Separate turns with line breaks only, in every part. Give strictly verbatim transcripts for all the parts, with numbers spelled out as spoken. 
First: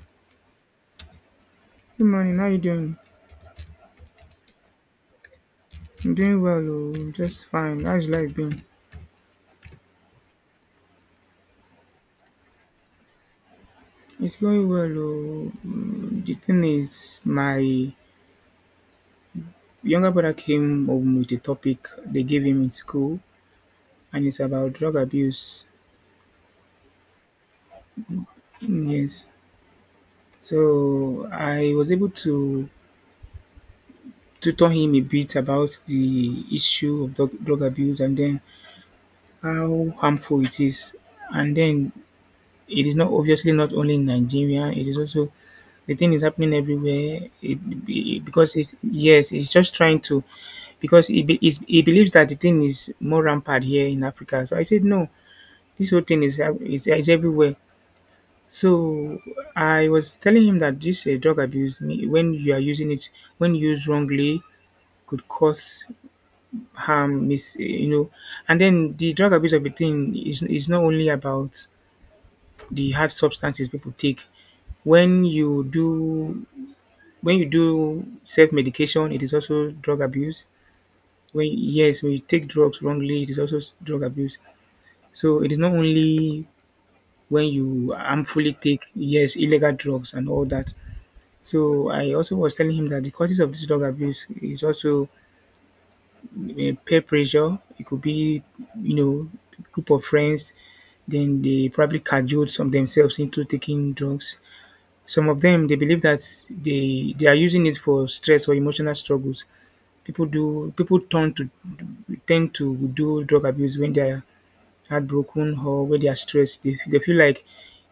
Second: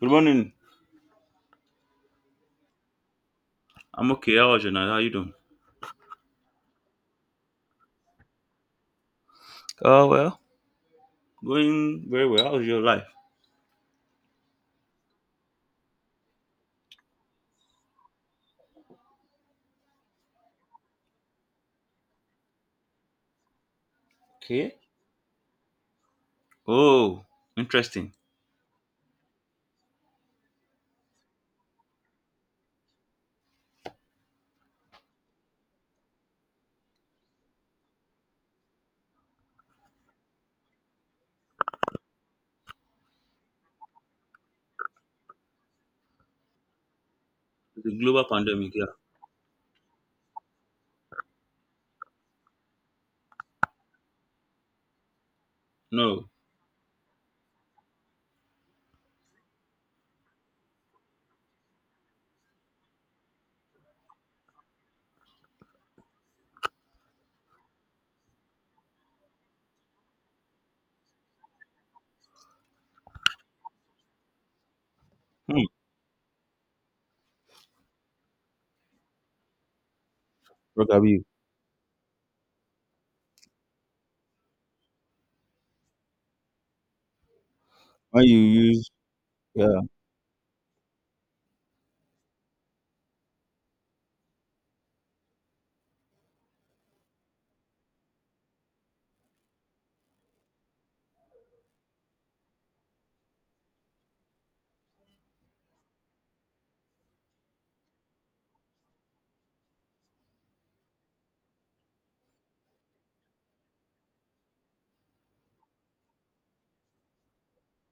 Good morning.
Good morning, how you doing?
I'm okay. How was your night? How you doing?
I'm doing well, oh, just fine. How's your life been?
Oh well. Going very well. How's your life?
It's going well, oh. Mm, The thing is, my younger brother came home with a topic they gave him in school, and it's about
Okay.
drug abuse.
Oh, interesting.
Mm, yes. So I was able to tutor him a bit about the issue of drug, drug abuse and then how harmful it is. And then it is not obviously not only in Nigeria, it is also. The thing is happening everywhere. It,
The
be
global
because
pandemic.
it's
Yeah.
yes, it's just trying to, because he be, he's, he believes that the thing is more rampant here in Africa. So I said no, this whole thing
No.
is hap- is, is everywhere. So I was telling him that this uh, drug abuse, me- when you are using it, when used wrongly, could cause harm. Mis, you know, and then the drug abuse of a thing is is not only about the hard substances people take. When
Hmm.
you do When you do self-medication, it is also drug abuse.
Drug abuse.
When, yes, when you take drugs wrongly, it is also s- drug abuse. So it is not only when you
When you
harmfully take,
use,
yes, illegal
yeah.
drugs and all that. So I also was telling him that the causes of this drug abuse is also eh, peer pressure. It could be you know group of friends. Then they probably cajoled some themselves into taking drugs. Some of them they believe that they they are using it for stress or emotional struggles. People do people tend to tend to do drug abuse when they are heartbroken or when they are stressed. They, they feel like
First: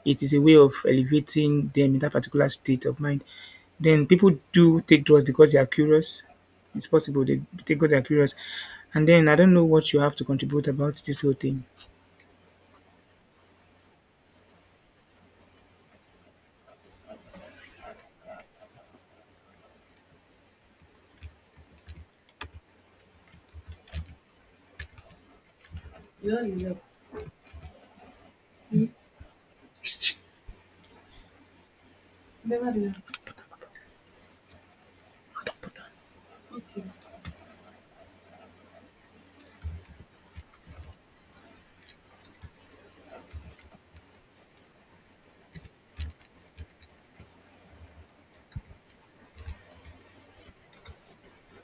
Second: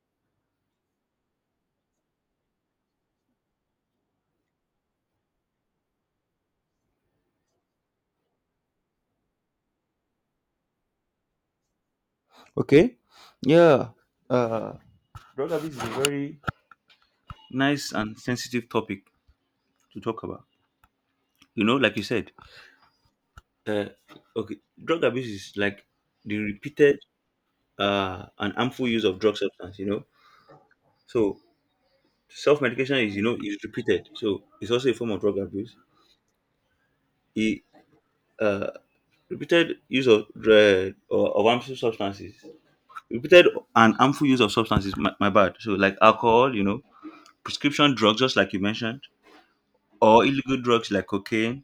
it is a way of elevating them in that particular state of mind. Then people do take drugs because they are curious. It's possible they take because they are curious. And then I don't know what you have to contribute about this whole thing.
Okay. Yeah. Uh, drug abuse is a very nice and sensitive topic to talk about. You know, like you said. Uh, okay. Drug abuse is like the
You
repeated uh and harmful use of drug substance. You know. So
never.
self-medication is, you know, is repeated, so it's also a form of drug abuse.
Okay.
He, uh, repeated use of drug or of harmful substances, repeated and harmful use of substances. My, my bad. So like alcohol, you know, prescription drugs, just like you mentioned, or illegal drugs like cocaine,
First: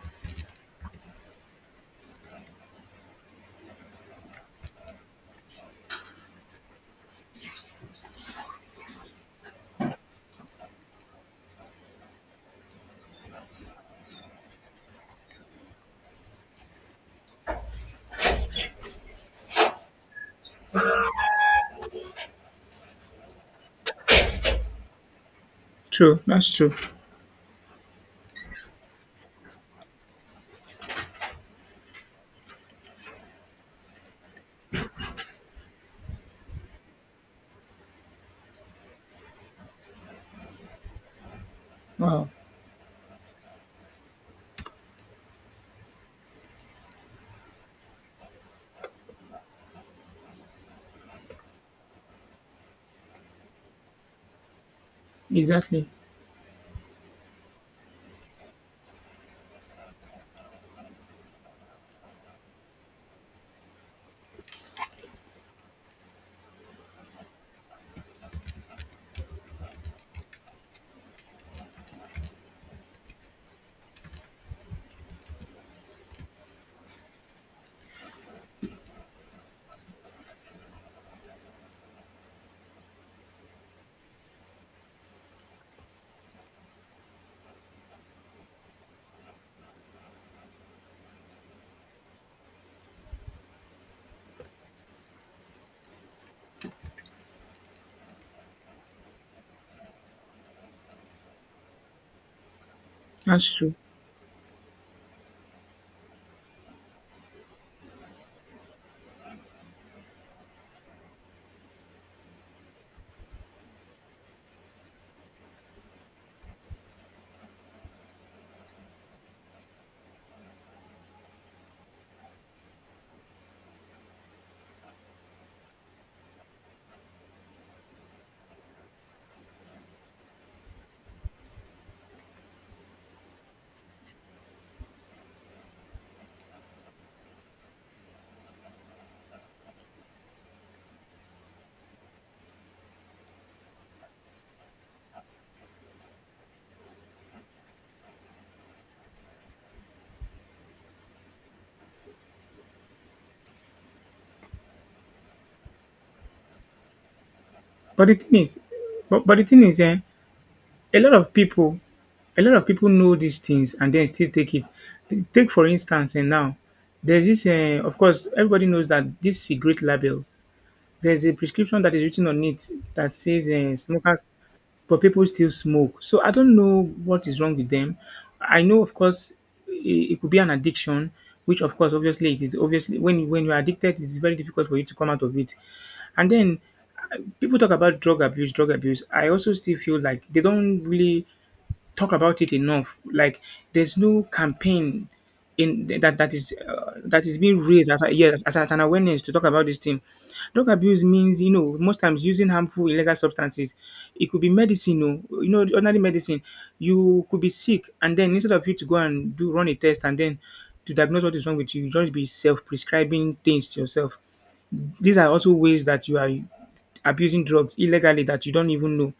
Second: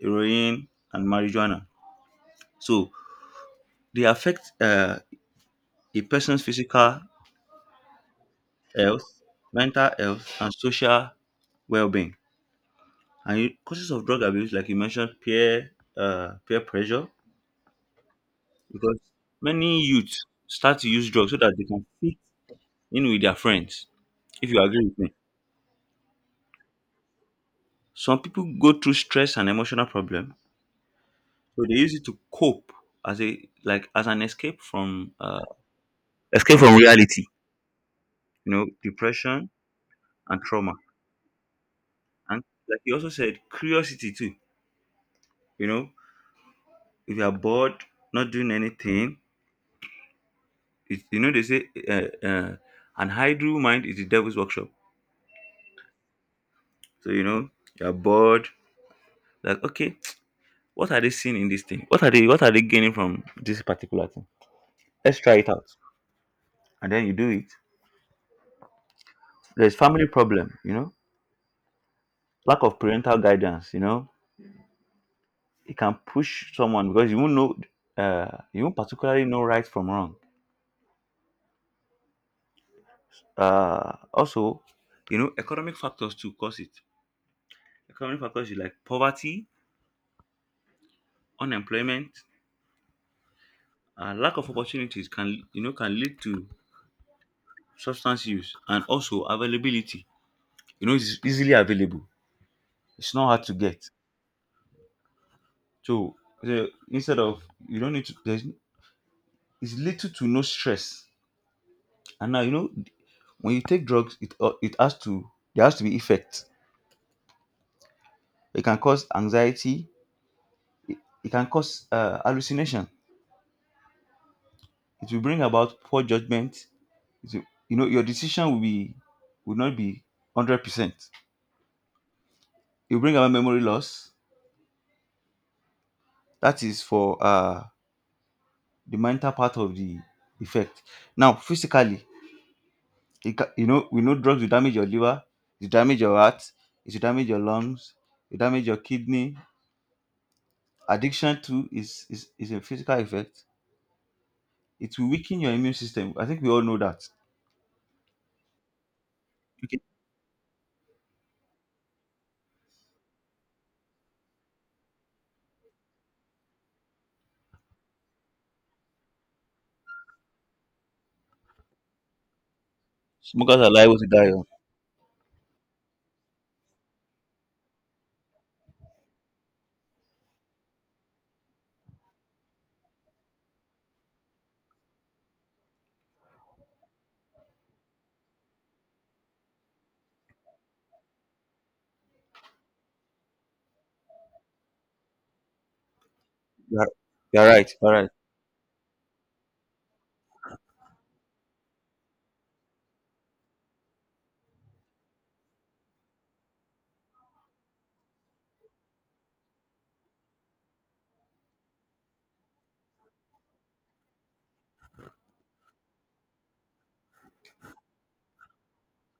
heroin, and marijuana. So they affect uh, a person's physical health, mental health, and social well-being. And you- causes of drug abuse, like you mentioned, peer uh, peer pressure because many youths start to use drugs so that they can fit in with their friends. If you agree with me,
True, that's true.
some people go through stress and emotional problem, so they use it to cope as a like as an escape from uh, escape from reality. You know, depression and trauma,
Wow,
and like you also said, curiosity too. You know, if you are bored, not doing anything, it, you know, they say uh, uh, an idle mind is the devil's workshop.
exactly.
So you know you are bored, like okay. What are they seeing in this thing? What are they what are they gaining from this particular thing? Let's try it out. And then you do it. There's family problem, you know, lack of parental guidance, you know. It can push someone because you won't know, uh you won't particularly know right from wrong. Uh also, you know, economic factors too cause it. Economic factors is like poverty, unemployment, uh, lack of opportunities can, you know, can lead to substance use and also availability. You know, it's easily available. It's not hard
That's
to
true.
get. So the, instead of, you don't need to, there's is little to no stress. And now you know when you take drugs, it, uh, it has to, there has to be effect. It can cause anxiety. It, it can cause uh, hallucination. It will bring about poor judgment. It will, you know, your decision will be, will not be hundred percent. It will bring about memory loss. That is for uh, the mental part of the effect. Now physically, it ca-, you know, we know drugs will damage your liver, it damage your heart, it will damage your lungs, it damage your kidney. Addiction too is, is is a physical effect. It will weaken your immune system. I think we all know that.
But the thing is, but, but the thing is,
Okay.
eh, a lot of people, a lot of people know these things and then still take it. Take, for instance, and now, there's this. Eh, of course, everybody knows that this cigarette label. There's a prescription that is written on it that says
Smokers are
eh,
liable to
smokers,
die. Young.
but people still smoke. So I don't know what is wrong with them. I know, of course, it, it could be an addiction, which, of course, obviously, it is, obviously when when you're addicted, it's very difficult for you to come out of it. And then uh, people talk about drug abuse, drug abuse. I also still feel like they don't really talk about it enough. Like, there's no campaign in that that is
You're,
uh, that is
you're
being
right.
raised
You're
as
right.
a, yes as, as an awareness to talk about this thing. Drug abuse means, you know most times, using harmful illegal substances. It could be medicine, oh, you know, ordinary medicine. You could be sick, and then instead of you to go and do run a test and then to diagnose what is wrong with you, you just be self-prescribing things to yourself. These are also ways that you are abusing drugs illegally that you don't even know.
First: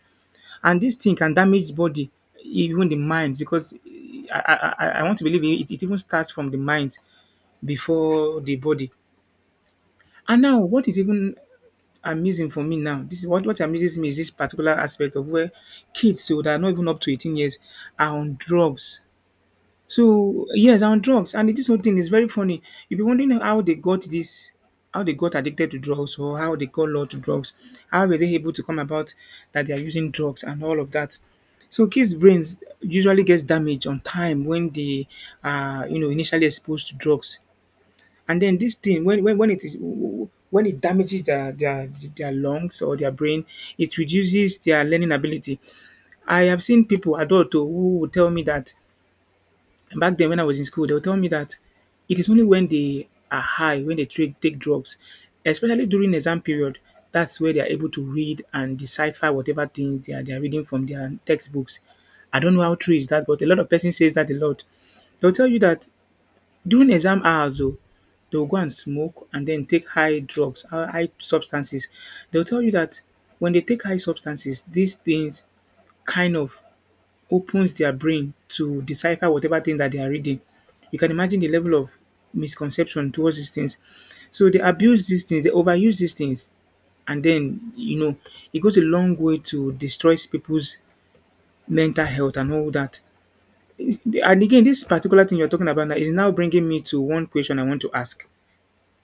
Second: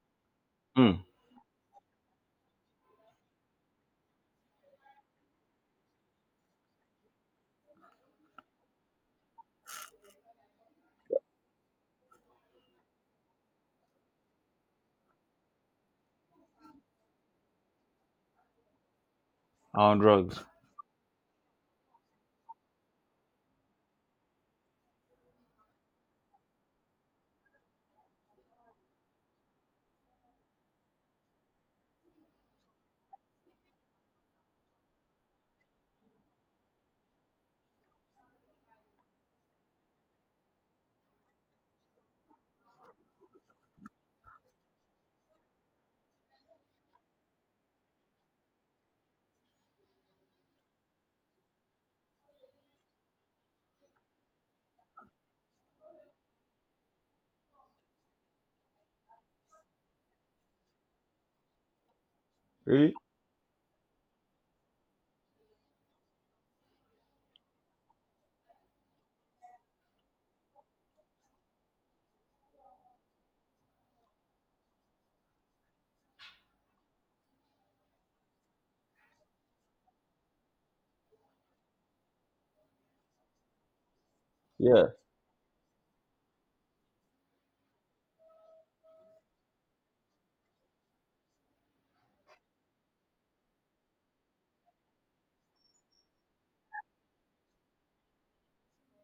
And this
Hmm.
thing can damage body, even the mind, because I I, I I want to believe it, it even starts from the mind before the body. And now, what is even amazing for me now, this is what, what amazes me, is this particular aspect of where kids who are not even up to eighteen years are on drugs.
On drugs.
So, yes, I'm on drugs, and this whole thing is very funny. You'll be wondering how they got this, how they got addicted to drugs, or how they got law to drugs. How were they able to come about that they are using drugs and all of that? So kids' brains usually gets damaged on time when they are, you know, initially exposed to drugs, and then this thing, when when, when it is when it damages their, their their lungs or their brain, it reduces their learning ability. I have seen people, adult, oh, who will tell me that, and back then when I was in school, they would tell me that it is only when they are high, when they tra- take drugs, especially during exam period, that's where they are able to read and decipher whatever things they are, they are reading from their textbooks. I don't know how true
Really?
is that, but a lot of person says that a lot. They'll tell you that during exam hours, though, they'll go and smoke and then take high drugs, high high substances. They'll tell you that when they take high substances, these things kind of opens their brain to decipher whatever thing that they are reading. You can imagine the level of misconception towards these things. So they
Yeah.
abuse these things, they overuse these things, and then you know it goes a long way to destroy people's mental health and all that. And again, this particular thing you're talking about now is now bringing me to one question I want to ask.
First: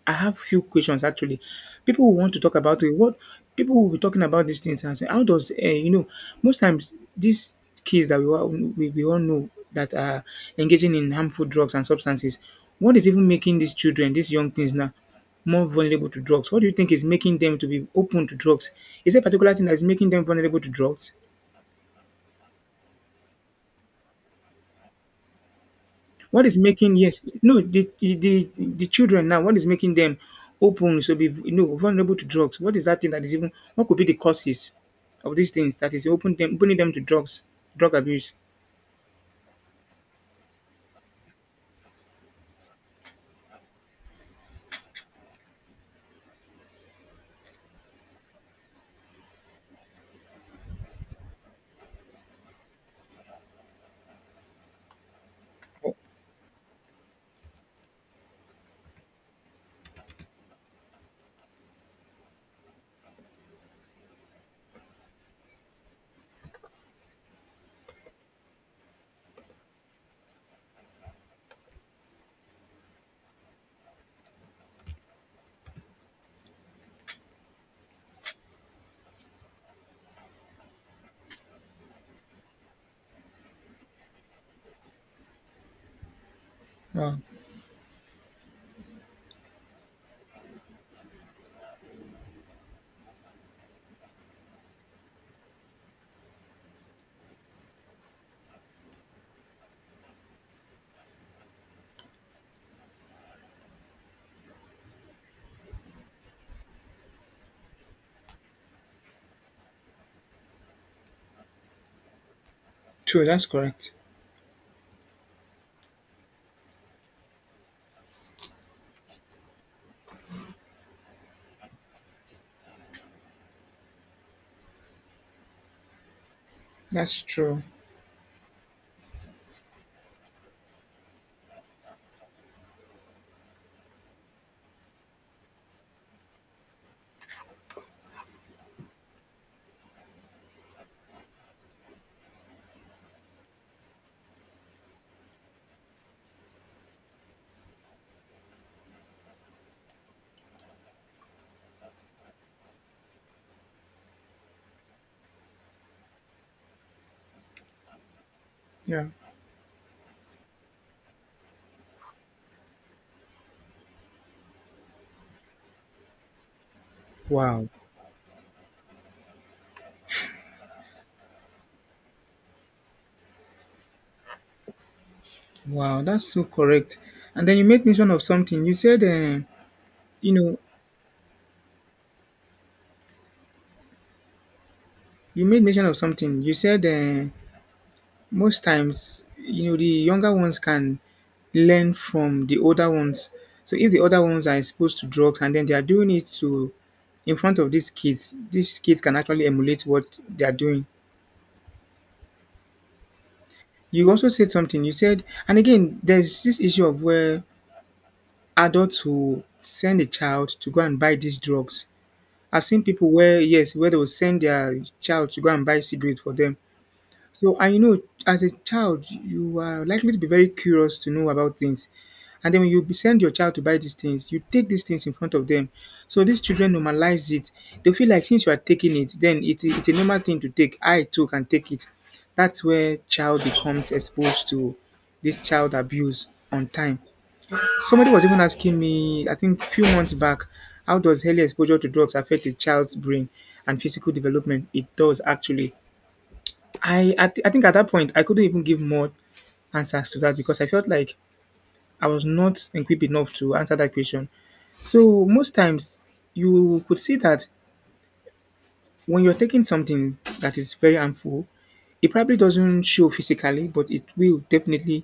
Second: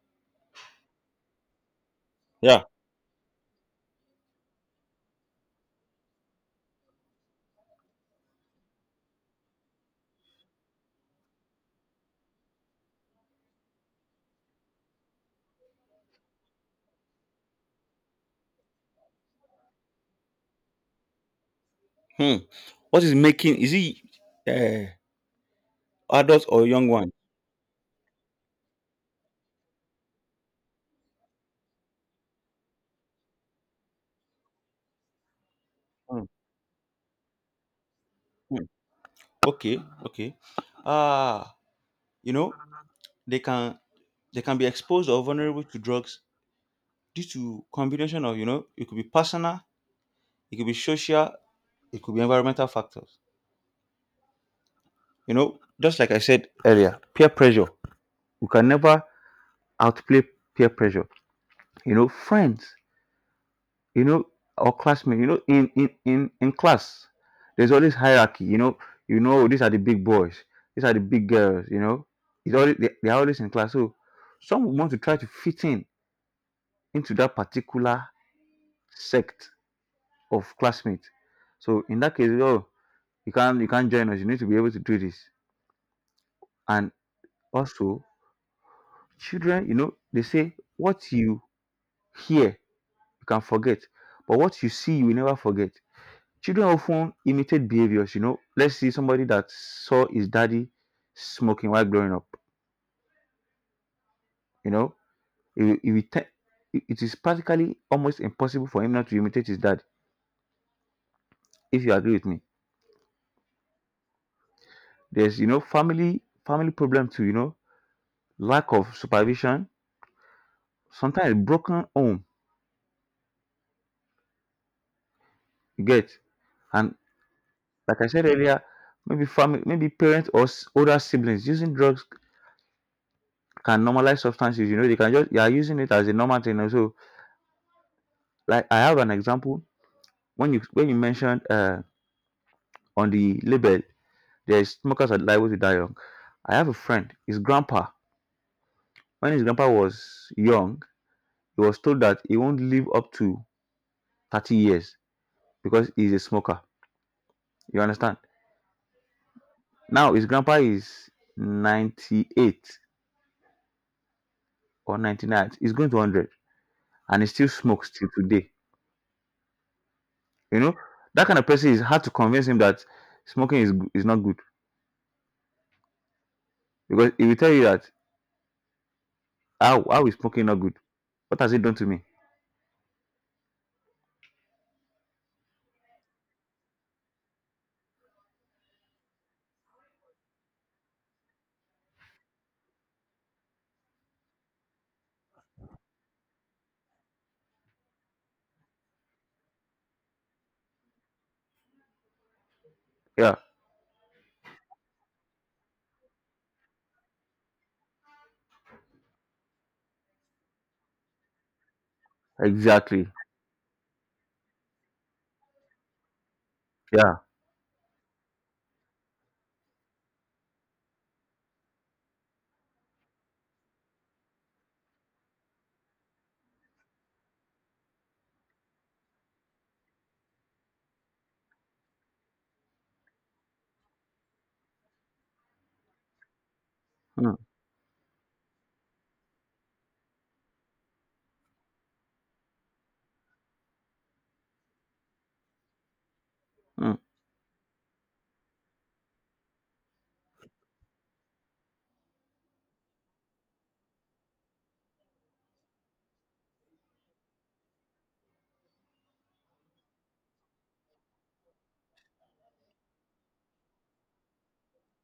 I have few questions actually. People who want to talk
Yeah.
about it, what people will be talking about these things and say, how does uh, you know most times these kids that we all, we, we all know that are engaging in harmful drugs and substances, what is even making these children, these young things now, more vulnerable to drugs? What do you think is making them to be open to drugs? Is there a particular thing that is making them vulnerable to drugs?
Hmm. What is making? Is it uh,
What
adults
is
or young
making,
one?
yes, no, the the the children now, what is making them open so be, you know vulnerable to drugs? What is that thing that is even what could be the causes of these things that is
Hmm.
open them opening them to drugs, drug abuse?
Hmm. Okay. Okay. Ah, you know, they can they can be exposed or vulnerable to drugs due to combination of, you know, it could be personal, it could be social, it could be environmental factors, you know, just like I said earlier, peer pressure. We can never outplay peer pressure, you know, friends, you know, or classmates, you know, in in in, in class there's always hierarchy, you know. You know, oh, these are the big boys, these are the big girls, you know, it's always they, they are always in class. So some would want to try to fit in into that particular sect of classmates. So in that case, oh, you can't, you can't join us. You need to be able to do this. And
Wow,
also, children, you know, they say what you hear you can forget, but what you see you will never forget. Children often imitate behaviors. You know, let's see somebody that saw his daddy smoking while growing up. You know, it will- it, will te- it it is practically almost impossible for him not to imitate his dad. If you agree with me,
true. That's correct.
there's, you know, family family problem too. You know, lack of supervision, sometimes broken home. You get, and
That's true.
like I said earlier, maybe family, maybe parents or s- older siblings using drugs can normalize substances. You know, they can just, you are using it as a normal thing. Also, like I have an example, when you when you mentioned uh on the label, there's smokers are liable to die young. I have a friend. His grandpa, when his grandpa was young, he was told that he won't live up to thirty years because he's a smoker. You understand?
Yeah.
Now his grandpa is ninety-eight or ninety-nine. He's going to one hundred and he still
Wow.
smokes till today. You know, that kind of person is hard to convince him that smoking is go- is not good,
Wow. That's so correct.
because he will
And
tell
then you
you
made
that,
mention of something. You said, uh,
how how is
you
smoking not
know,
good? What has it done to me?
you made mention of something. You said, uh, most times, you know, the younger ones can learn from the older ones. So if the older ones are exposed to drugs and then they are doing it, to in front of these kids, these kids can actually emulate what they are doing.
Yeah,
You also said something. You said, and again, there's this issue of where adults who send a child to go and buy these drugs. I've seen
exactly.
people where, yes, where they will send their child to go and buy cigarettes for them.
Yeah.
So, and you know, as a child, you are likely to be very curious to know about things. And then when you be- send your child to buy these things, you take these things in front of them. So these children normalize it. They feel like since you are taking it, then it, it's a normal thing to take. I too can take it. That's where child becomes exposed to this child abuse on time.
Hmm.
Somebody was even asking me, I think a few months back, how does early exposure to drugs affect a child's brain and physical development? It does actually.
Hmm.
I I, thi- I think at that point I couldn't even give more answers to that because I felt like I was not equipped enough to answer that question. So most times you could see that when you're taking something that is very harmful, it probably doesn't show physically, but it will definitely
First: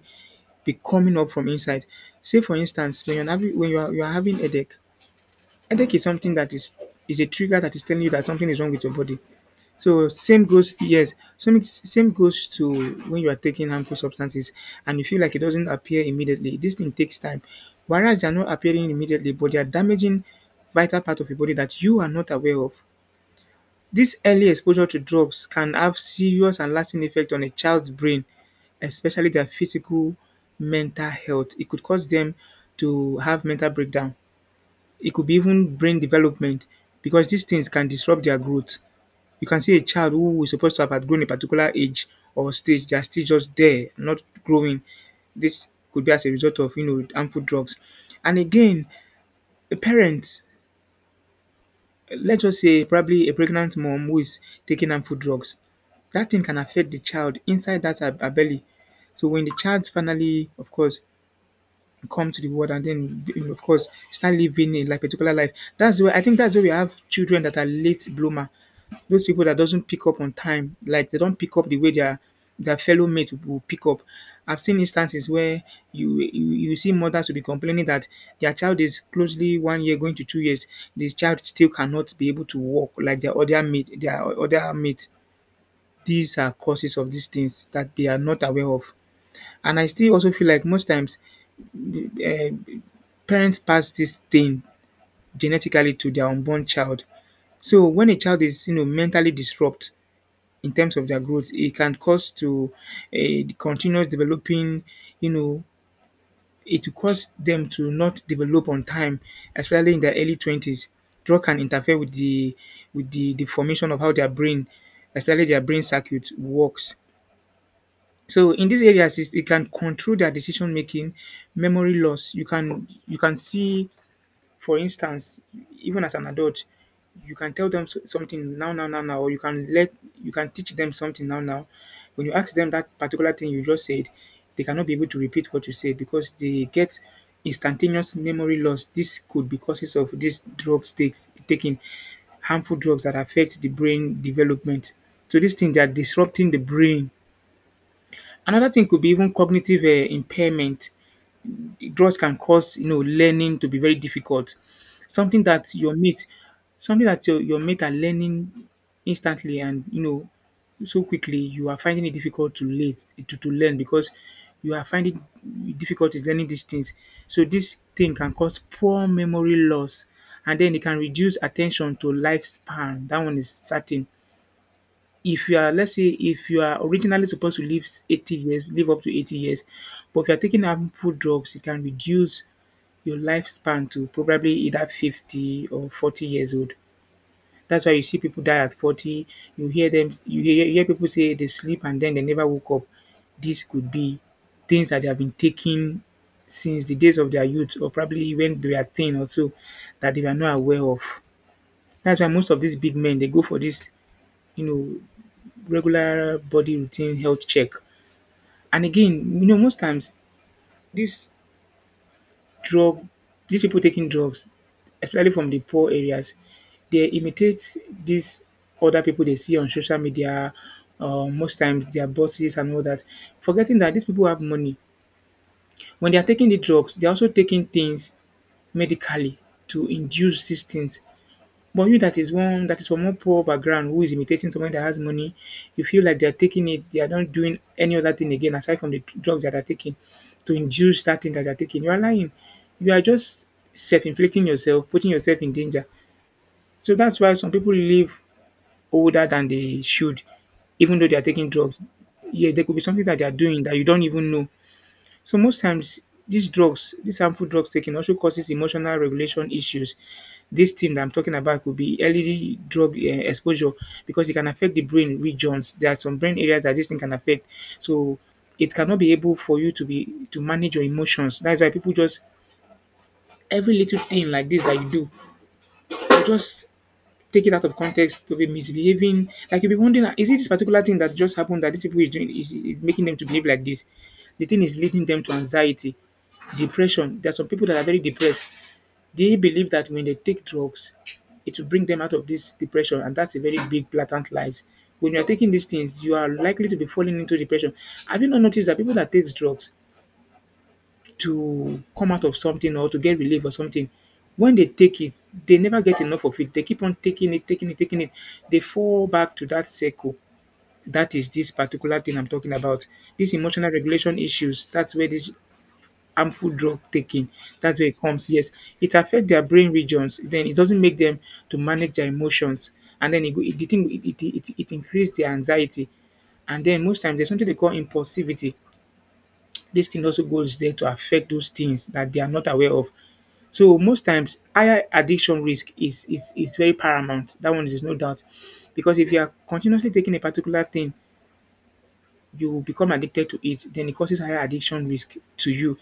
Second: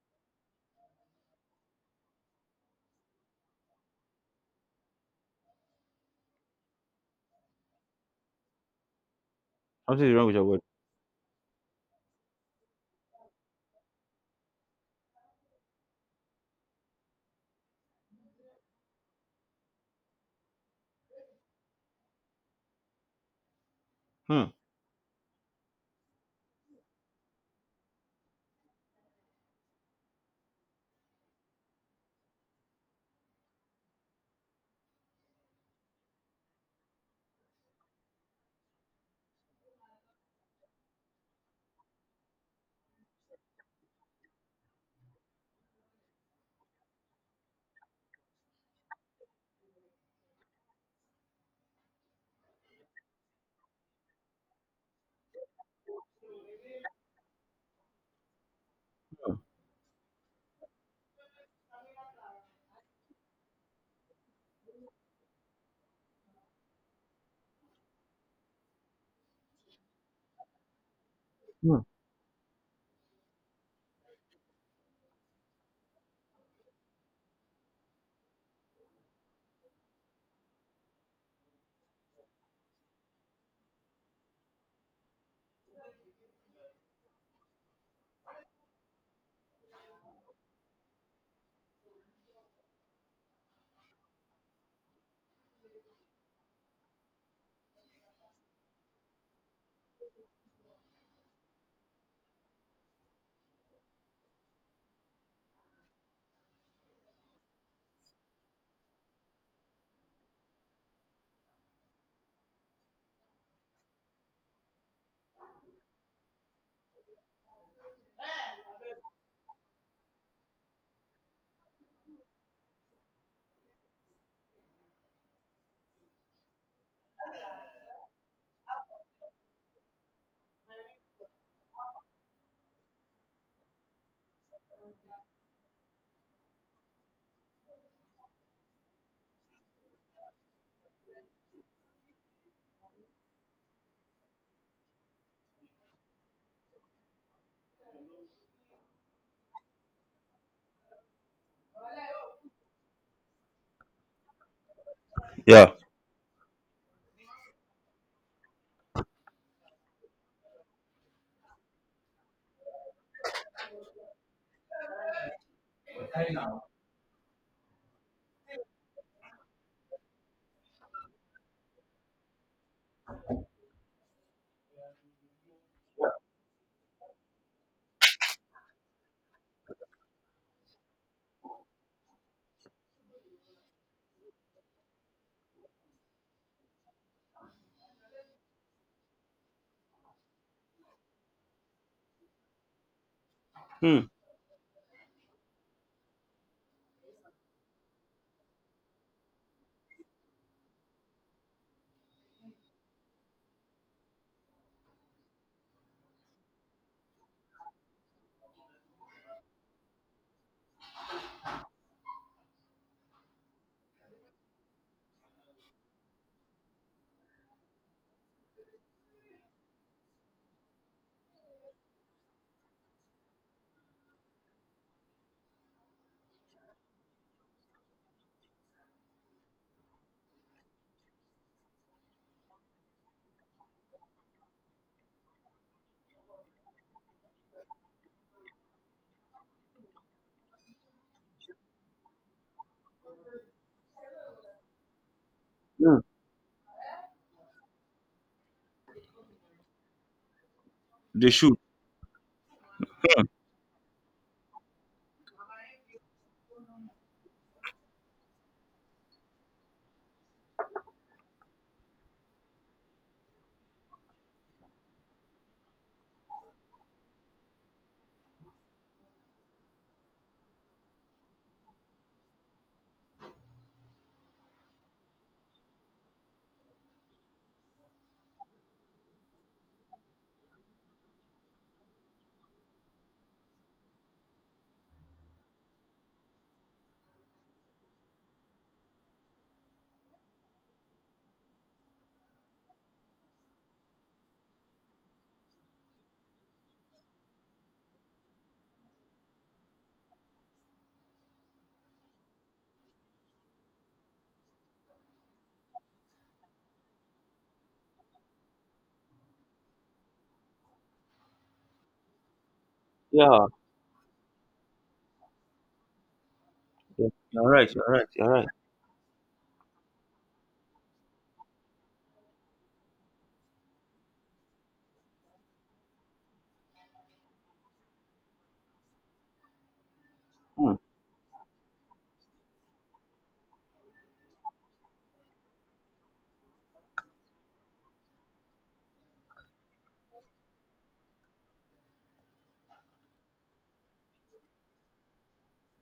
be coming up from inside. Say, for instance, when you're having when you are you are having headache. Headache is something that is is a trigger that is telling you that something is wrong with your body.
Something
So
is wrong with your
same
word.
goes yes, some same goes to when you are taking harmful substances and you feel like it doesn't appear immediately. This thing takes time. Whereas they are not appearing immediately, but they are damaging vital part of your body that you are not aware of. This early
Hmm.
exposure to drugs can have serious and lasting effect on a child's brain, especially their physical mental health. It could cause them to have mental breakdown. It could be even brain development, because these things can disrupt their growth. You can see a child who is supposed to have outgrown a particular age or stage, they are still just there, not growing. This could be as a result of you know harmful drugs. And again, a parent, let's just say probably a pregnant mom who is taking harmful drugs, that thing can affect the child inside that her her belly. So when the child finally, of course, come to the world and then you know, of course start living a like particular life. That's where I think that's where we have children that are late bloomer. Those people that doesn't pick up on time, like they don't pick up the
Hmm.
way their their fellow mate will pick up. I've seen instances where you you, you see mothers will be complaining that their child is closely one year going to two years. This child still cannot be able to walk like their other mate, their other mate. These are causes of these things that they are not aware of. And I still also feel like most times uh, parents pass this thing genetically to their unborn child. So when a child is you know mentally disrupt in terms of their growth, it can cause to a continuous developing, you know, it will cause them to not develop on time, especially in their early twenties. Drug can interfere with the with the, the formation of how their brain, especially their brain circuit, works. So in these areas, it's- it can control their decision making, memory loss. You can you can see. For instance, even as an adult, you can tell them so- something now, now, now, now, or you can let you can teach them something now, now. When you ask them that particular thing you just said, they cannot be able to repeat what you said because they get instantaneous memory loss. This could be causes of these drugs takes taking harmful drugs that affect the brain development. So these things they are disrupting the brain. Another thing could be even cognitive uh, impairment drugs can cause you know learning to be very difficult. Something
Yeah.
that your mate, something that your, your mate are learning instantly and you know so quickly, you are finding it difficult to late to, to learn because you are finding difficulties learning these things. So this thing can cause poor memory loss and then it can reduce attention to lifespan. That one is certain. If you are, let's say, if you are originally supposed to live eighty years, live up to eighty years, but if you are taking harmful drugs, it can reduce your lifespan to probably either fifty or forty years old. That's why you see people die at forty. You hear them, you hear, you hear people say they sleep and then they never woke up. This could
Hmm.
be things that they have been taking since the days of their youth, or probably when they were thin or so, that they were not aware of. That's why most of these big men they go for this, you know, regular body routine health check. And again, you know, most times this drug these people taking drugs, especially from the poor areas, they imitate these other people they see on social media. Uh, most times their bosses and all that, forgetting that these people have money. When they are taking the drugs, they are also taking things medically to induce these things. But you that is one that is from one poor background who is imitating someone that has money, you feel like they are taking it, they are not doing any other thing again aside from the drugs that they are taking to induce that thing that they are taking. You are lying. You are just self-inflicting yourself, putting yourself in danger.
Hmm.
So that's why some people live older than they should, even though they are
They
taking
should.
drugs. Yeah, there could be something that
Hmm.
they are doing that you don't even know. So most times these drugs, these harmful drugs taken also causes emotional regulation issues. This thing that I'm talking about could be early drug eh, exposure because it can affect the brain regions. There are some brain areas that this thing can affect. So it cannot be able for you to be to manage your emotions. That's why people just every little thing like this that you do, you just taken out of context to be misbehaving. Like you'll be wondering, "Ah, is it this particular thing that just happened that these people is doing is, is making them to behave like this?" The thing is leading them to anxiety, depression. There are some people that are very depressed. They believe that when they take drugs, it will bring them out of this depression, and that's a very big blatant lies. When you are taking these things, you are likely to be falling into depression. Have you not noticed that people that takes drugs, to come out of something or to get relief or something. When they take it, they never get enough of it. They keep on taking it, taking it, taking it. They fall back to that circle. That is this particular thing I'm talking about. This
Yeah,
emotional regulation issues. That's where this harmful drug
yeah.
taking.
You're right.
That's
You're
where it
right. You're
comes.
right.
Yes, it affects their brain regions. Then it doesn't make them to manage their emotions, and then it go- it it it, it, it it increases their anxiety. And then most times there's something they call impulsivity. This thing also goes there
Hmm.
to affect those things that they are not aware of. So most times, higher addiction risk is is, is very paramount. That one is no doubt, because if you are continuously taking a particular thing, you become addicted to it. Then it causes higher addiction risk to you,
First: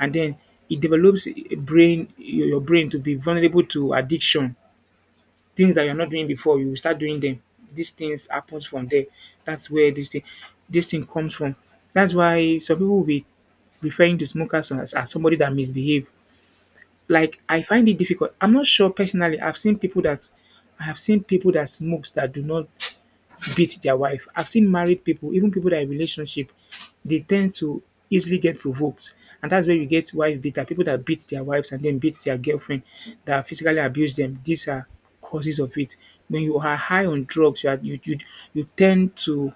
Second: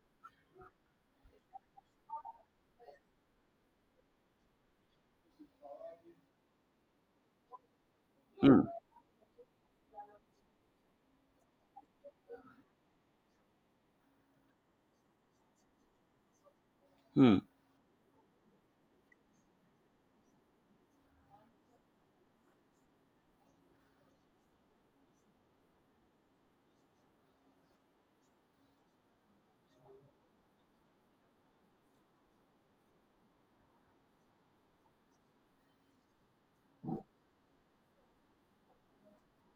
and then it develops a brain your your brain to be vulnerable to addiction. Things that you're not doing before, you will start doing them. These things
Hmm.
happens from there. That's where this thing this thing comes from. That's why some people will be referring to smokers as, as somebody that misbehave.
Hmm.
Like I find it difficult. I'm not sure personally. I've seen people that I have seen people that smokes that do not beat their wife. I've seen married people, even people that are in relationship, they tend to easily get provoked. And that's where you get wife beater, people that beat their wives and then beat their girlfriend, that physically abuse them. These are causes of it. When you are high on drugs, you, are, you, you you tend to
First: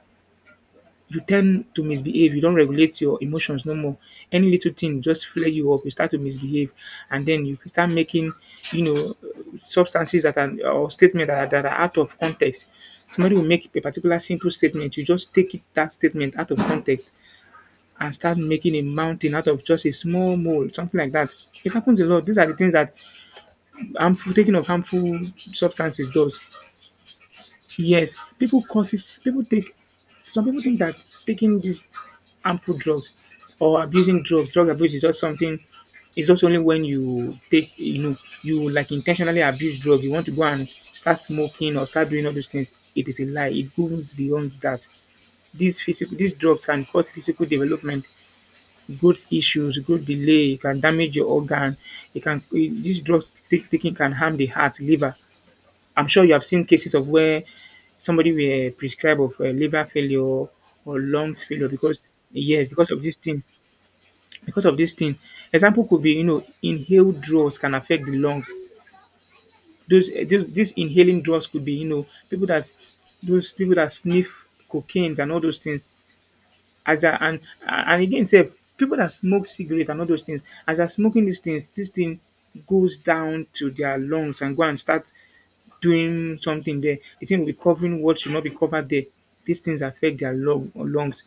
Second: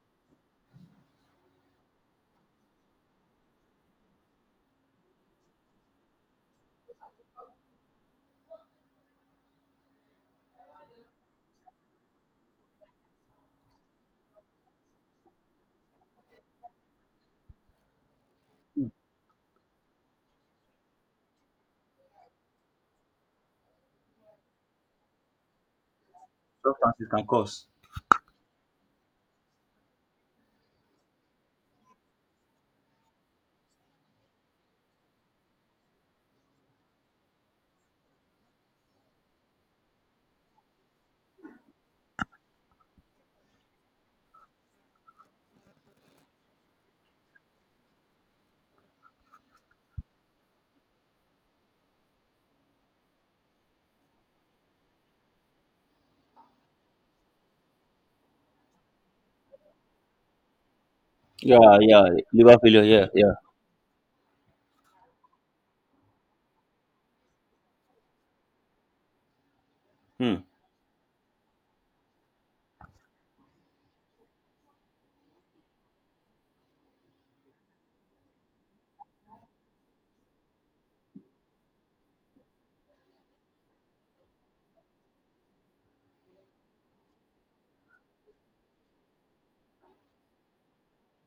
you tend to misbehave. You don't regulate your emotions no more. Any little thing just flare you up. You start to misbehave, and then you start making, you know, substances that are or statements that are, that are out of context. Somebody will make a particular simple statement. You just take it, that statement out of context and start making a mountain out of just a small mole, something like that. It happens a lot. These are the things that harmful taking of harmful substances does.
Substances can cause.
Yes, people consist people take some people think that taking these harmful drugs or abusing drugs, drug abuse is just something. It's just only when you take you know, you like intentionally abuse drug, you want to go and start smoking or start doing all those things. It is a lie. It goes beyond that. These physical these drugs can cause physical development, growth issues, growth delay, it can damage your organ, it can these drugs take, taking can harm the heart, liver, I'm sure you have seen cases of where somebody were prescribed of uh, liver failure or lungs failure
Yeah. Yeah.
because
Liver
yes,
failure.
because of
Yeah.
this
Yeah.
thing, because of this thing. Example could be you know inhaled drugs can affect the lungs. Those, eh,
Hmm.
those these inhaling drugs could be you know people that those people that sniff cocaine and all those things as a and and again sef people that smoke cigarette and all those things. As they're smoking these things, this thing goes down to their lungs and go and start doing something there. The thing will be covering what should not be covered there. These things affect their lung or lungs.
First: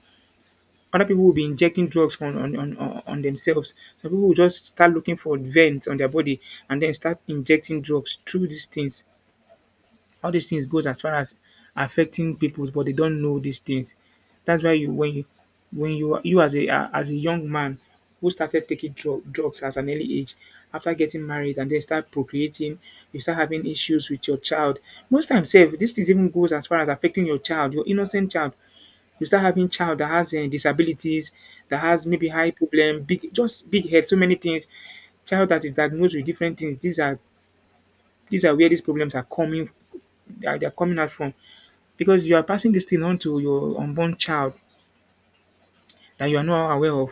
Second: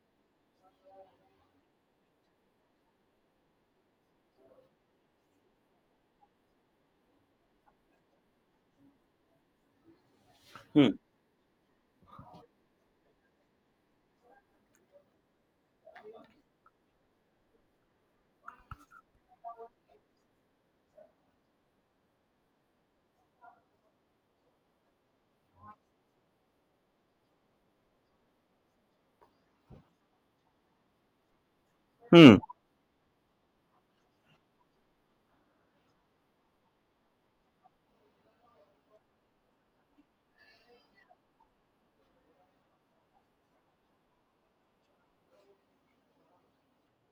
Other people will be injecting drugs on on, on, on on themselves. Some people will just start looking for veins on their body and then start injecting drugs through these things. All these things goes
Hmm.
as far as affecting people, but they don't know these things. That's why you when you when you you as a uh, as a young man who started taking drug, drugs as an early age, after getting married and then start procreating, you start having issues with your child. Most times, sef, this things even goes as far as affecting your child, your innocent child. You start having child that has uh, disabilities, that has maybe
Hmm.
high problem, big just big head, so many things. Child that is diagnosed with different things. These are these are where these problems are coming. They're, they're coming out from because you are passing this thing on to your unborn child that you are not aware of.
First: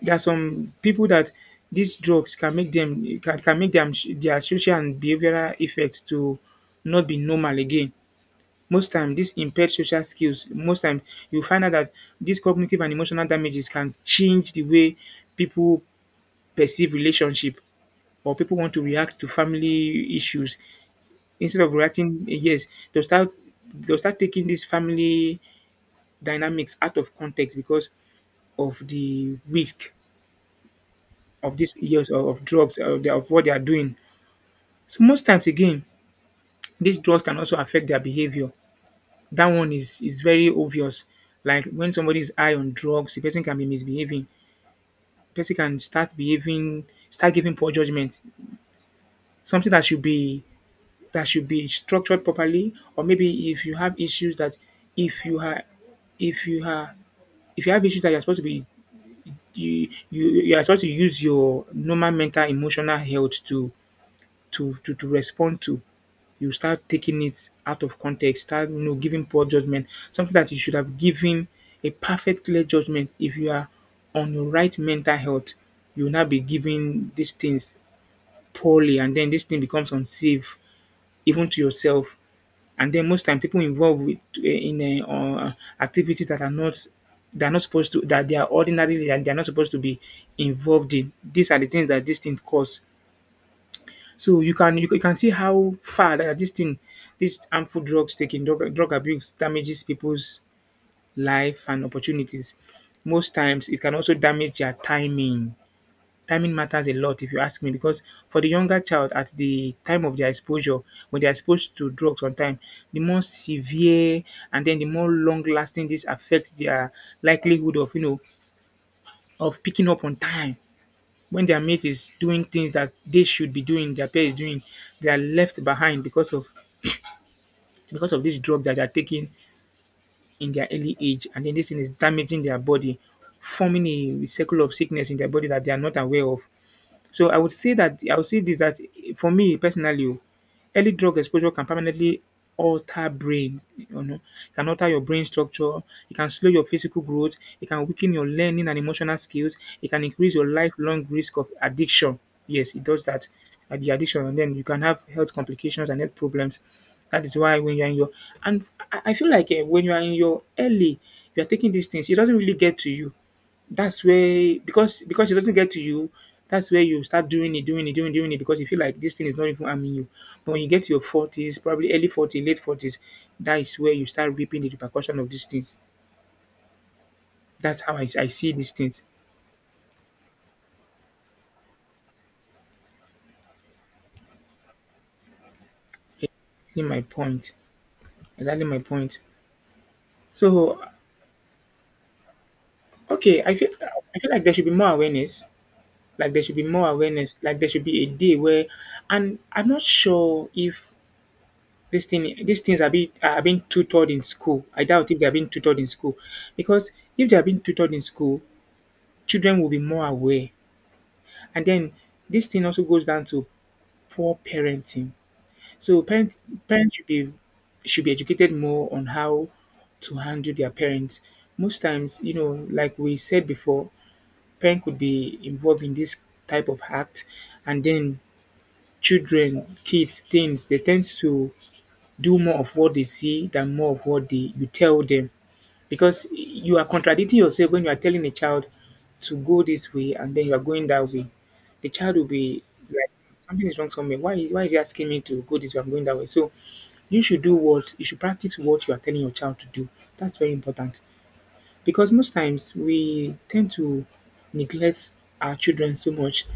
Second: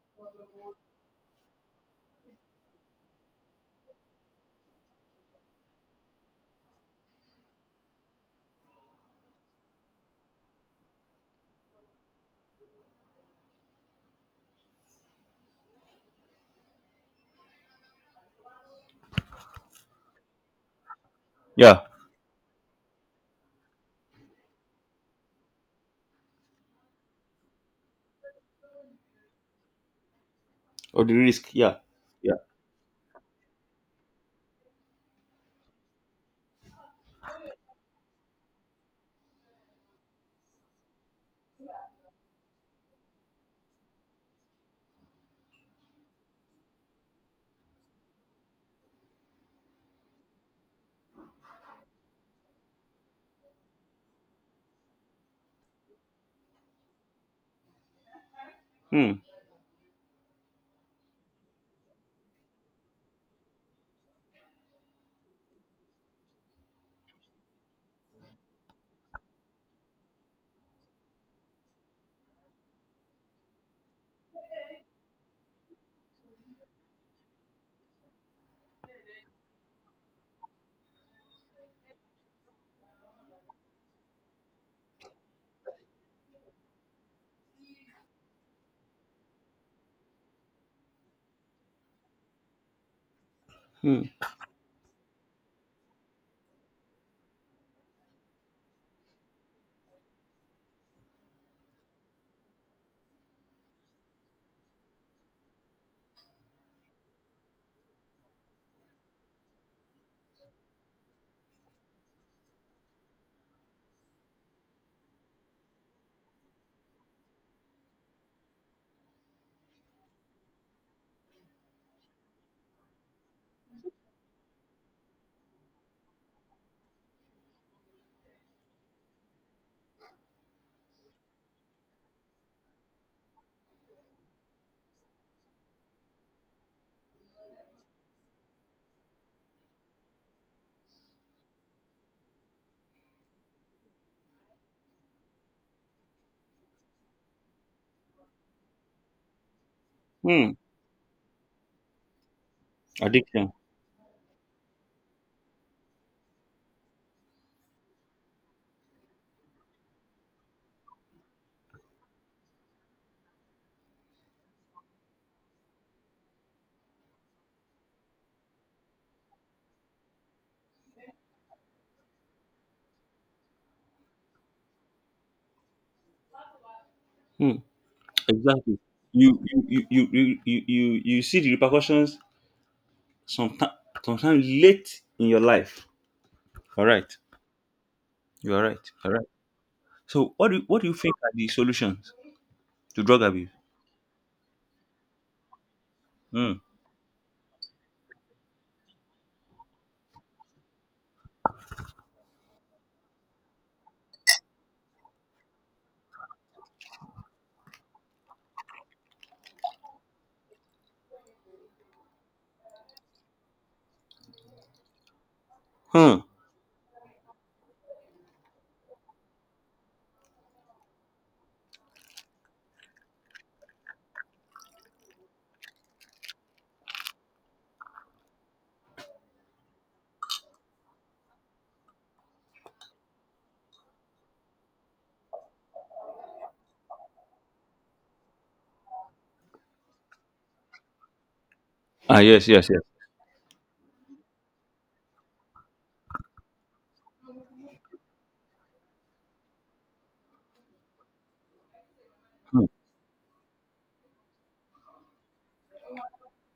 There are some people that these drugs can make them can, can make them their social and behavioral effects to not be normal again. Most time, these impaired social skills. Most time, you find out that these cognitive and emotional damages can change the way people perceive relationship, or people want to react to family issues instead of
Yeah.
reacting eh, yes, they'll start they'll start taking these family dynamics out of context because of the risk
Or the risk.
of these
Yeah.
years of,
Yeah.
of drugs of, the, of what they are doing. So most times again, these drugs can also affect their behavior. That one is is very obvious. Like when somebody is high on drugs, the person can be misbehaving, person can start behaving, start giving poor judgment, something that should be, that should be structured properly. Or maybe if you have issues that if you are if you are if you have issues that you're supposed to be,
Hmm.
you you you are supposed to use your normal mental emotional health to to to, to respond to, you start taking it out of context, start you know giving poor judgment, something that you should have given a perfect clear judgment. If you are on your right mental health, you will not be giving these things poorly, and then this thing becomes unsafe, even to yourself. And then most time people involved with eh, in a uh, activities that are not, they are not supposed to, that they are ordinarily, and they are not supposed to be involved in. These are the things that this thing cause.
Hmm.
So you can you, can- you can see how far that this thing, this harmful drugs taking drug, drug abuse damages people's life and opportunities. Most times it can also damage their timing. Timing matters a lot, if you ask me, because for the younger child, at the time of their exposure, when they are exposed to drugs on time, the more severe and then the more long lasting this affects their likelihood of you know of picking up on time. When their mate is doing things that they should be doing, their peer is doing, they are left behind because of because of this drug that they are taking in their early age, and then this thing is damaging their body, forming a circle of sickness in their body that they are not aware of. So I would say that I would say this, that for me personally, oh, early drug exposure can permanently alter brain, you know, it can alter your brain structure, it can slow your physical growth, it can weaken your learning and emotional skills, it can increase your
Hmm.
lifelong risk of addiction. Yes, it does that.
Addiction.
And the addiction, and then you can have health complications and health problems. That is why when you're in your and I I feel like eh, when you are in your early, you are taking these things, it doesn't really get to you. That's where, because because it doesn't get to you, that's where you start doing it, doing it, doing doing it, because you feel like this thing is not even harming you. But when you get to your forties, probably early forties, late forties, that is where you start reaping the repercussion of these things.
Hmm.
That's how I, I see these
Exactly.
things.
You you you you you you, you you see the repercussions sometimes, sometimes late in your life.
Exactly
All
my
right.
point.
You are
Exactly my
right. All
point.
right. So what do you,
So
what do you think are the solutions to drug
okay,
abuse?
I feel I feel like there should be more awareness. Like there
Hmm.
should be more awareness. Like there should be a day where, and I'm not sure if These thing, these things are being are being tutored in school. I doubt if they are being tutored in school, because if they are being tutored in school, children will be more aware. And then this thing also goes down to poor parenting. So
Hmm.
parents parents should be should be educated more on how to handle their parents. Most times, you know, like we said before, parent could be involved in this type of act, and then children, kids, teens, they tend to do more of what they see than more of what they you tell them, because you are contradicting yourself when you are telling a child to go this way and then you are going that way. The child
Ah,
will
yes,
be
yes, yes.
like, something is wrong somewhere. Why is why is he asking me to go this way? I'm going that way. So you should do what you should practice what you are telling your child to do. That's very important, because most
Hmm.
times we tend to neglect our children so much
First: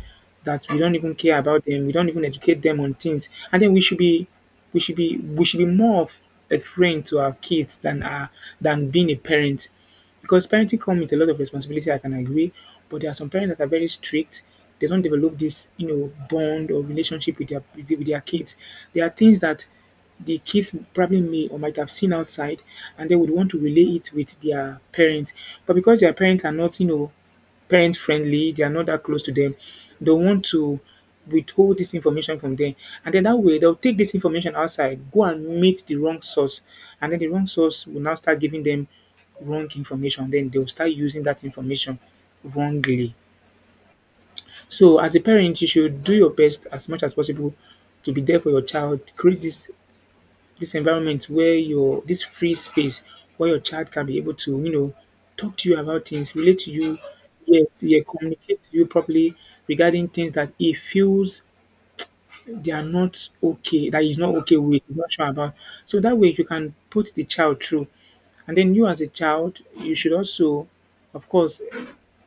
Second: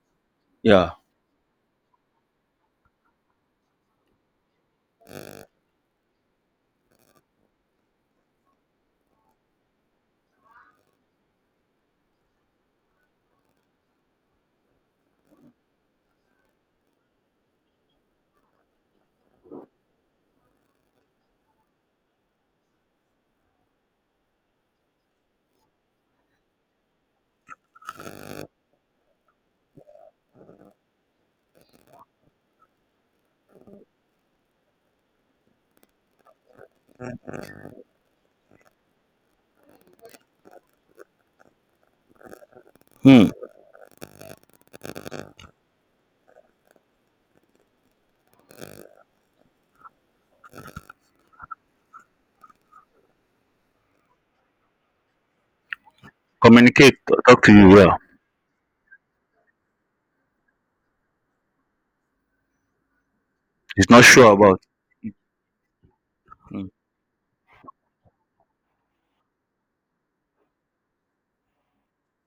that we
Yeah.
don't even care about them. We don't even educate them on things. And then we should be we should be we should be more of a friend to our kids than our, than being a parent. Because parenting comes with a lot of responsibility, I can agree. But there are some parents that are very strict. They don't develop this, you know, bond or relationship with their with their kids. There are things that the kids probably may or might have seen outside, and they would want to relay it with their parents. But because their parents are not, you know, parent friendly, they are not that close to them, they want to withhold this information from them. And then that way they'll take this information outside, go and meet the wrong source, and then the wrong source will now start giving them wrong information. Then they'll start using that information wrongly.
Hmm.
So as a parent, you should do your best as much as possible to be there for your child, create this this environment where your this free space where your child can be able to, you know, talk to you about things, relate to
Communicate.
you,
T- Talk to
yes,
you. Yeah.
yeah, communicate to you properly regarding things that he feels they are not okay,
He's
that
not
he's
sure
not okay
about.
with, he's not sure about. So that way you
Hmm.
can put the child through. And then you as a child, you should also, of course,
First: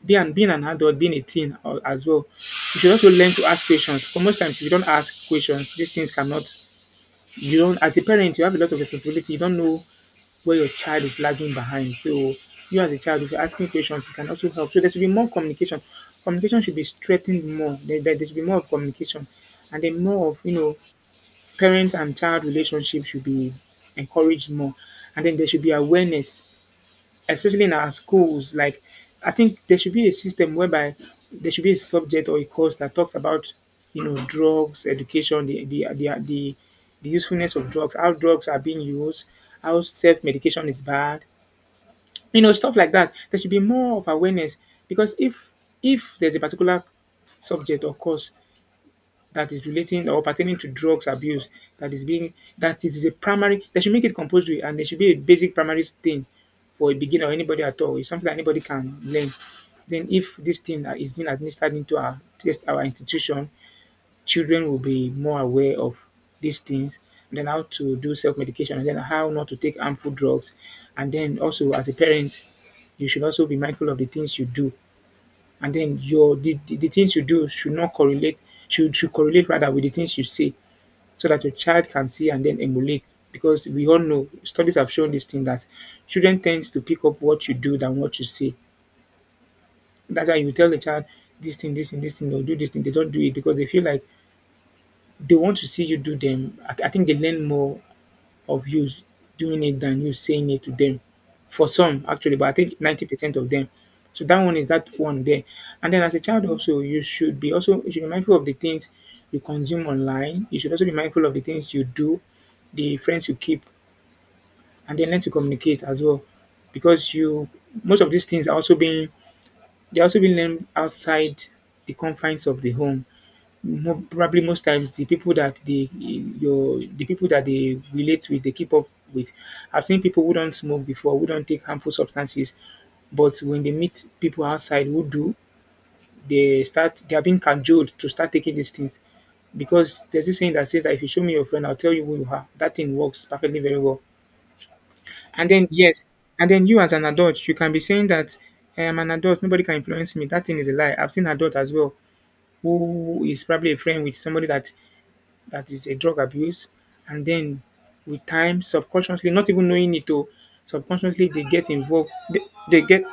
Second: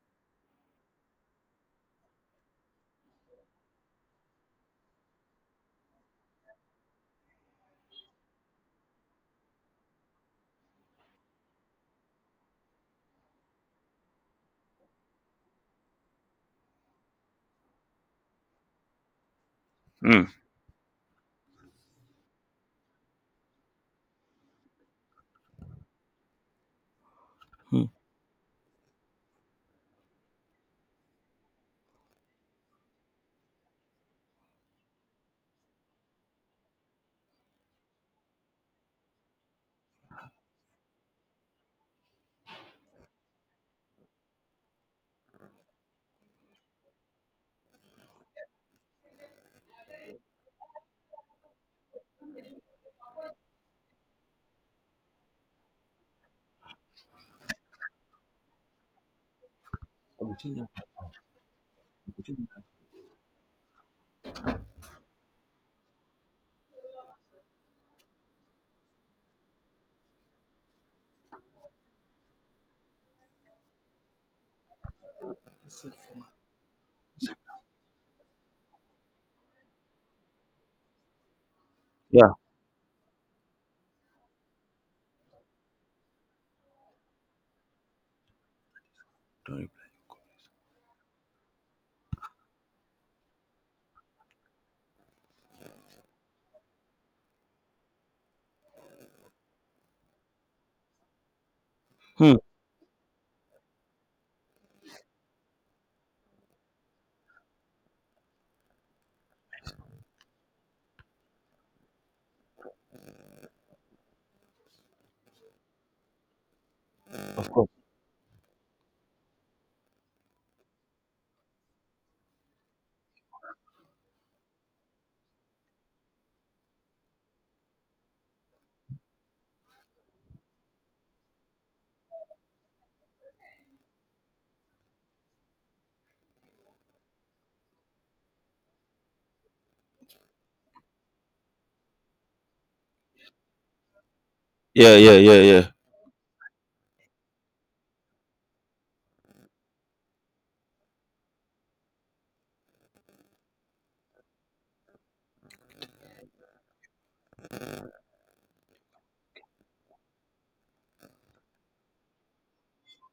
be an, being an adult, being a teen or, as well, you should also learn to ask questions. For most times, if you don't ask questions, these things cannot you don't as a parent you have a lot of responsibility, you don't know where your child is lagging behind. So you as a child, if you're asking questions, it can also help. So there should be more communication. Communication should be strengthened more. there, there, there should be more of communication, and then
Hmm.
more of, you know, parent and child relationship should be encouraged more. And then there should be awareness, especially in
Hmm.
our schools. Like, I think there should be a system whereby there should be a subject or a course that talks about, you know, drugs, education, the the the the, the usefulness of drugs, how drugs are being used, how self medication is bad, you know, stuff like that. There should be more of awareness, because if if there's a particular subject or course that is relating or pertaining to drugs abuse that is being, that it is a primary, they should make it compulsory, and it should be a basic primary thing for a beginner or anybody at all. It's something that anybody can learn. Then if this thing that is being administered into our our institution, children will be more aware of these things, and then how to do self-medication, and then how not to take harmful drugs. And then also as a parent, you should also be mindful of the things you do, and then your the, the, the things you do should not correlate, should should correlate rather with the things you say, so that your child can see
Yeah.
and then emulate, because we all know studies have shown this thing that children tends to pick up what you do than what you say. That's why you tell the child this thing this thing this thing, or do this thing, they don't do it because they feel like they want to see you do them. i, I think they learn more of you doing it than you saying it to them. For some, actually,
Hmm.
but I think ninety percent of them. So that one is that one there. And then as a child also, you should be also you should be mindful of the things you consume online. You should also be mindful of the things you do, the friends you keep, and then learn to communicate as well. Because you,
Of course.
most of these things are also being they're also being learned outside the confines of the home. Mo probably most times, the people that they your the people that they relate with, they keep up with. I've seen people who don't smoke before, who don't take harmful substances, but when they meet people outside who do, they start they are being cajoled to start taking these things. Because there's this saying that says that if you show me your friend, I'll tell you who you are. That thing works perfectly very well.
Yeah, yeah, yeah,
And then
yeah.
yes, and then you as an adult, you can be saying that I am an adult, nobody can influence me. That thing is a lie. I've seen adult as well who is probably a friend with somebody that that is a drug abuse, and then with time, subconsciously, not even knowing it, oh, subconsciously they get involved. They, they get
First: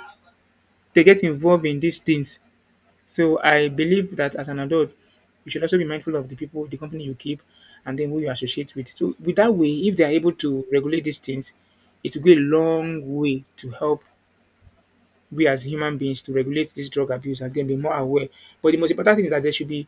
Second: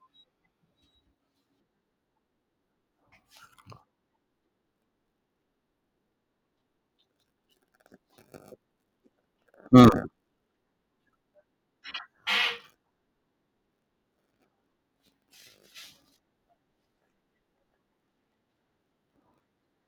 they get involved in these things. So I believe that as an adult, you should also be mindful of the people, the company you keep, and then who you associate with. So with that way, if they are
Hmm.
able to regulate these things, it will go a long way to help we as human beings to regulate this drug abuse and then be more aware. But the most important thing is that there should be,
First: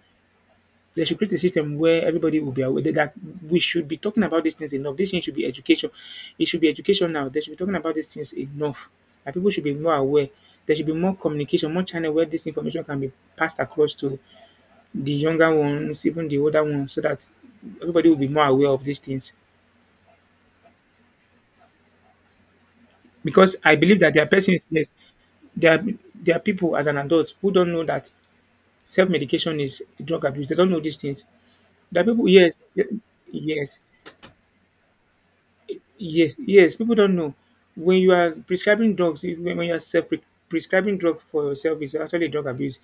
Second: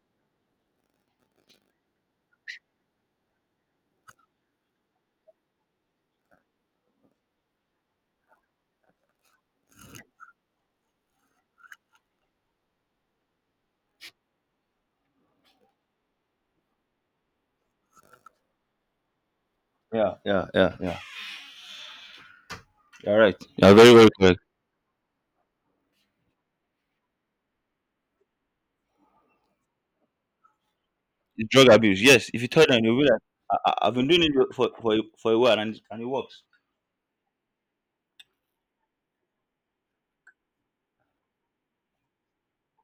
they should create a system where everybody will be aware that we should be talking about these things enough. This thing should be education. It should be education now. They should be talking about these things enough. And people should be more aware. There should be more communication, more channel where this information can be passed across to the younger ones, even the older ones, so that everybody will be more aware of these things.
Yeah, yeah, yeah, yeah. You're right.
Because
You're
I
very
believe
very
that there are
correct.
persons, yes, there are, there are people as an adult who don't know that self medication is drug abuse. They don't know these things.
Drug abuse.
There are people,
Yes, if you
yes,
tell them, you will be like, I,
yes,
I- "I've been doing it for for a- for a while, and and it
yes,
works."
yes. People don't know when you are prescribing drugs. if- When when you are self prescribing drug for yourself, is actually drug abuse.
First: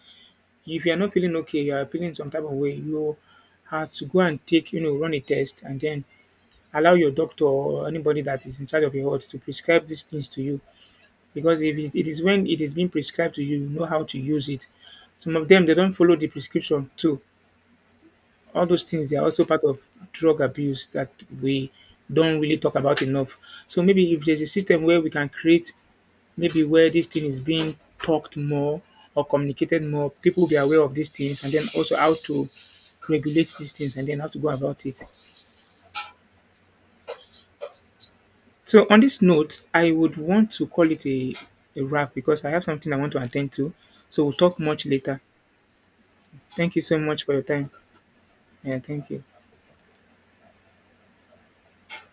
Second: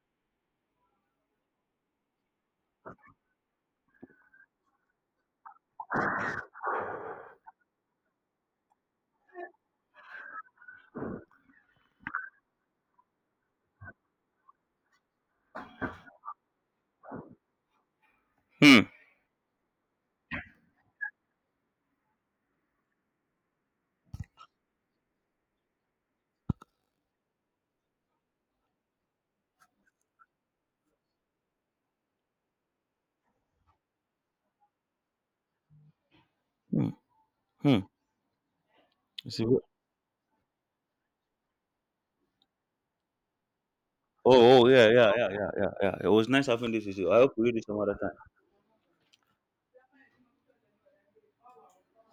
If you are not feeling okay, you are feeling some type of way. You have to go and take, you know, run a test, and then allow your doctor or anybody that is in charge of your health to prescribe these things to you. Because if it is it is when it is being prescribed to you, you know how to use it. Some of them they don't follow the prescription too. All
Hmm.
those things they are also part of drug abuse that we don't really talk about enough. So maybe if there's a system where we can create, maybe where this thing is being talked more or communicated more, people will be aware of these things, and then also how to regulate these things, and then how to go about it.
Hmm. Hmm.
So on this
You see, oh,
note, I would want to call it a, a wrap because I have something I want to attend to. So we'll talk
oh,
much
yeah, yeah,
later.
yeah, yeah, yeah, yeah. It was nice having
Thank you
this
so
with you. I
much for
hope
your
we do this
time.
some other time.
Yeah, thank you.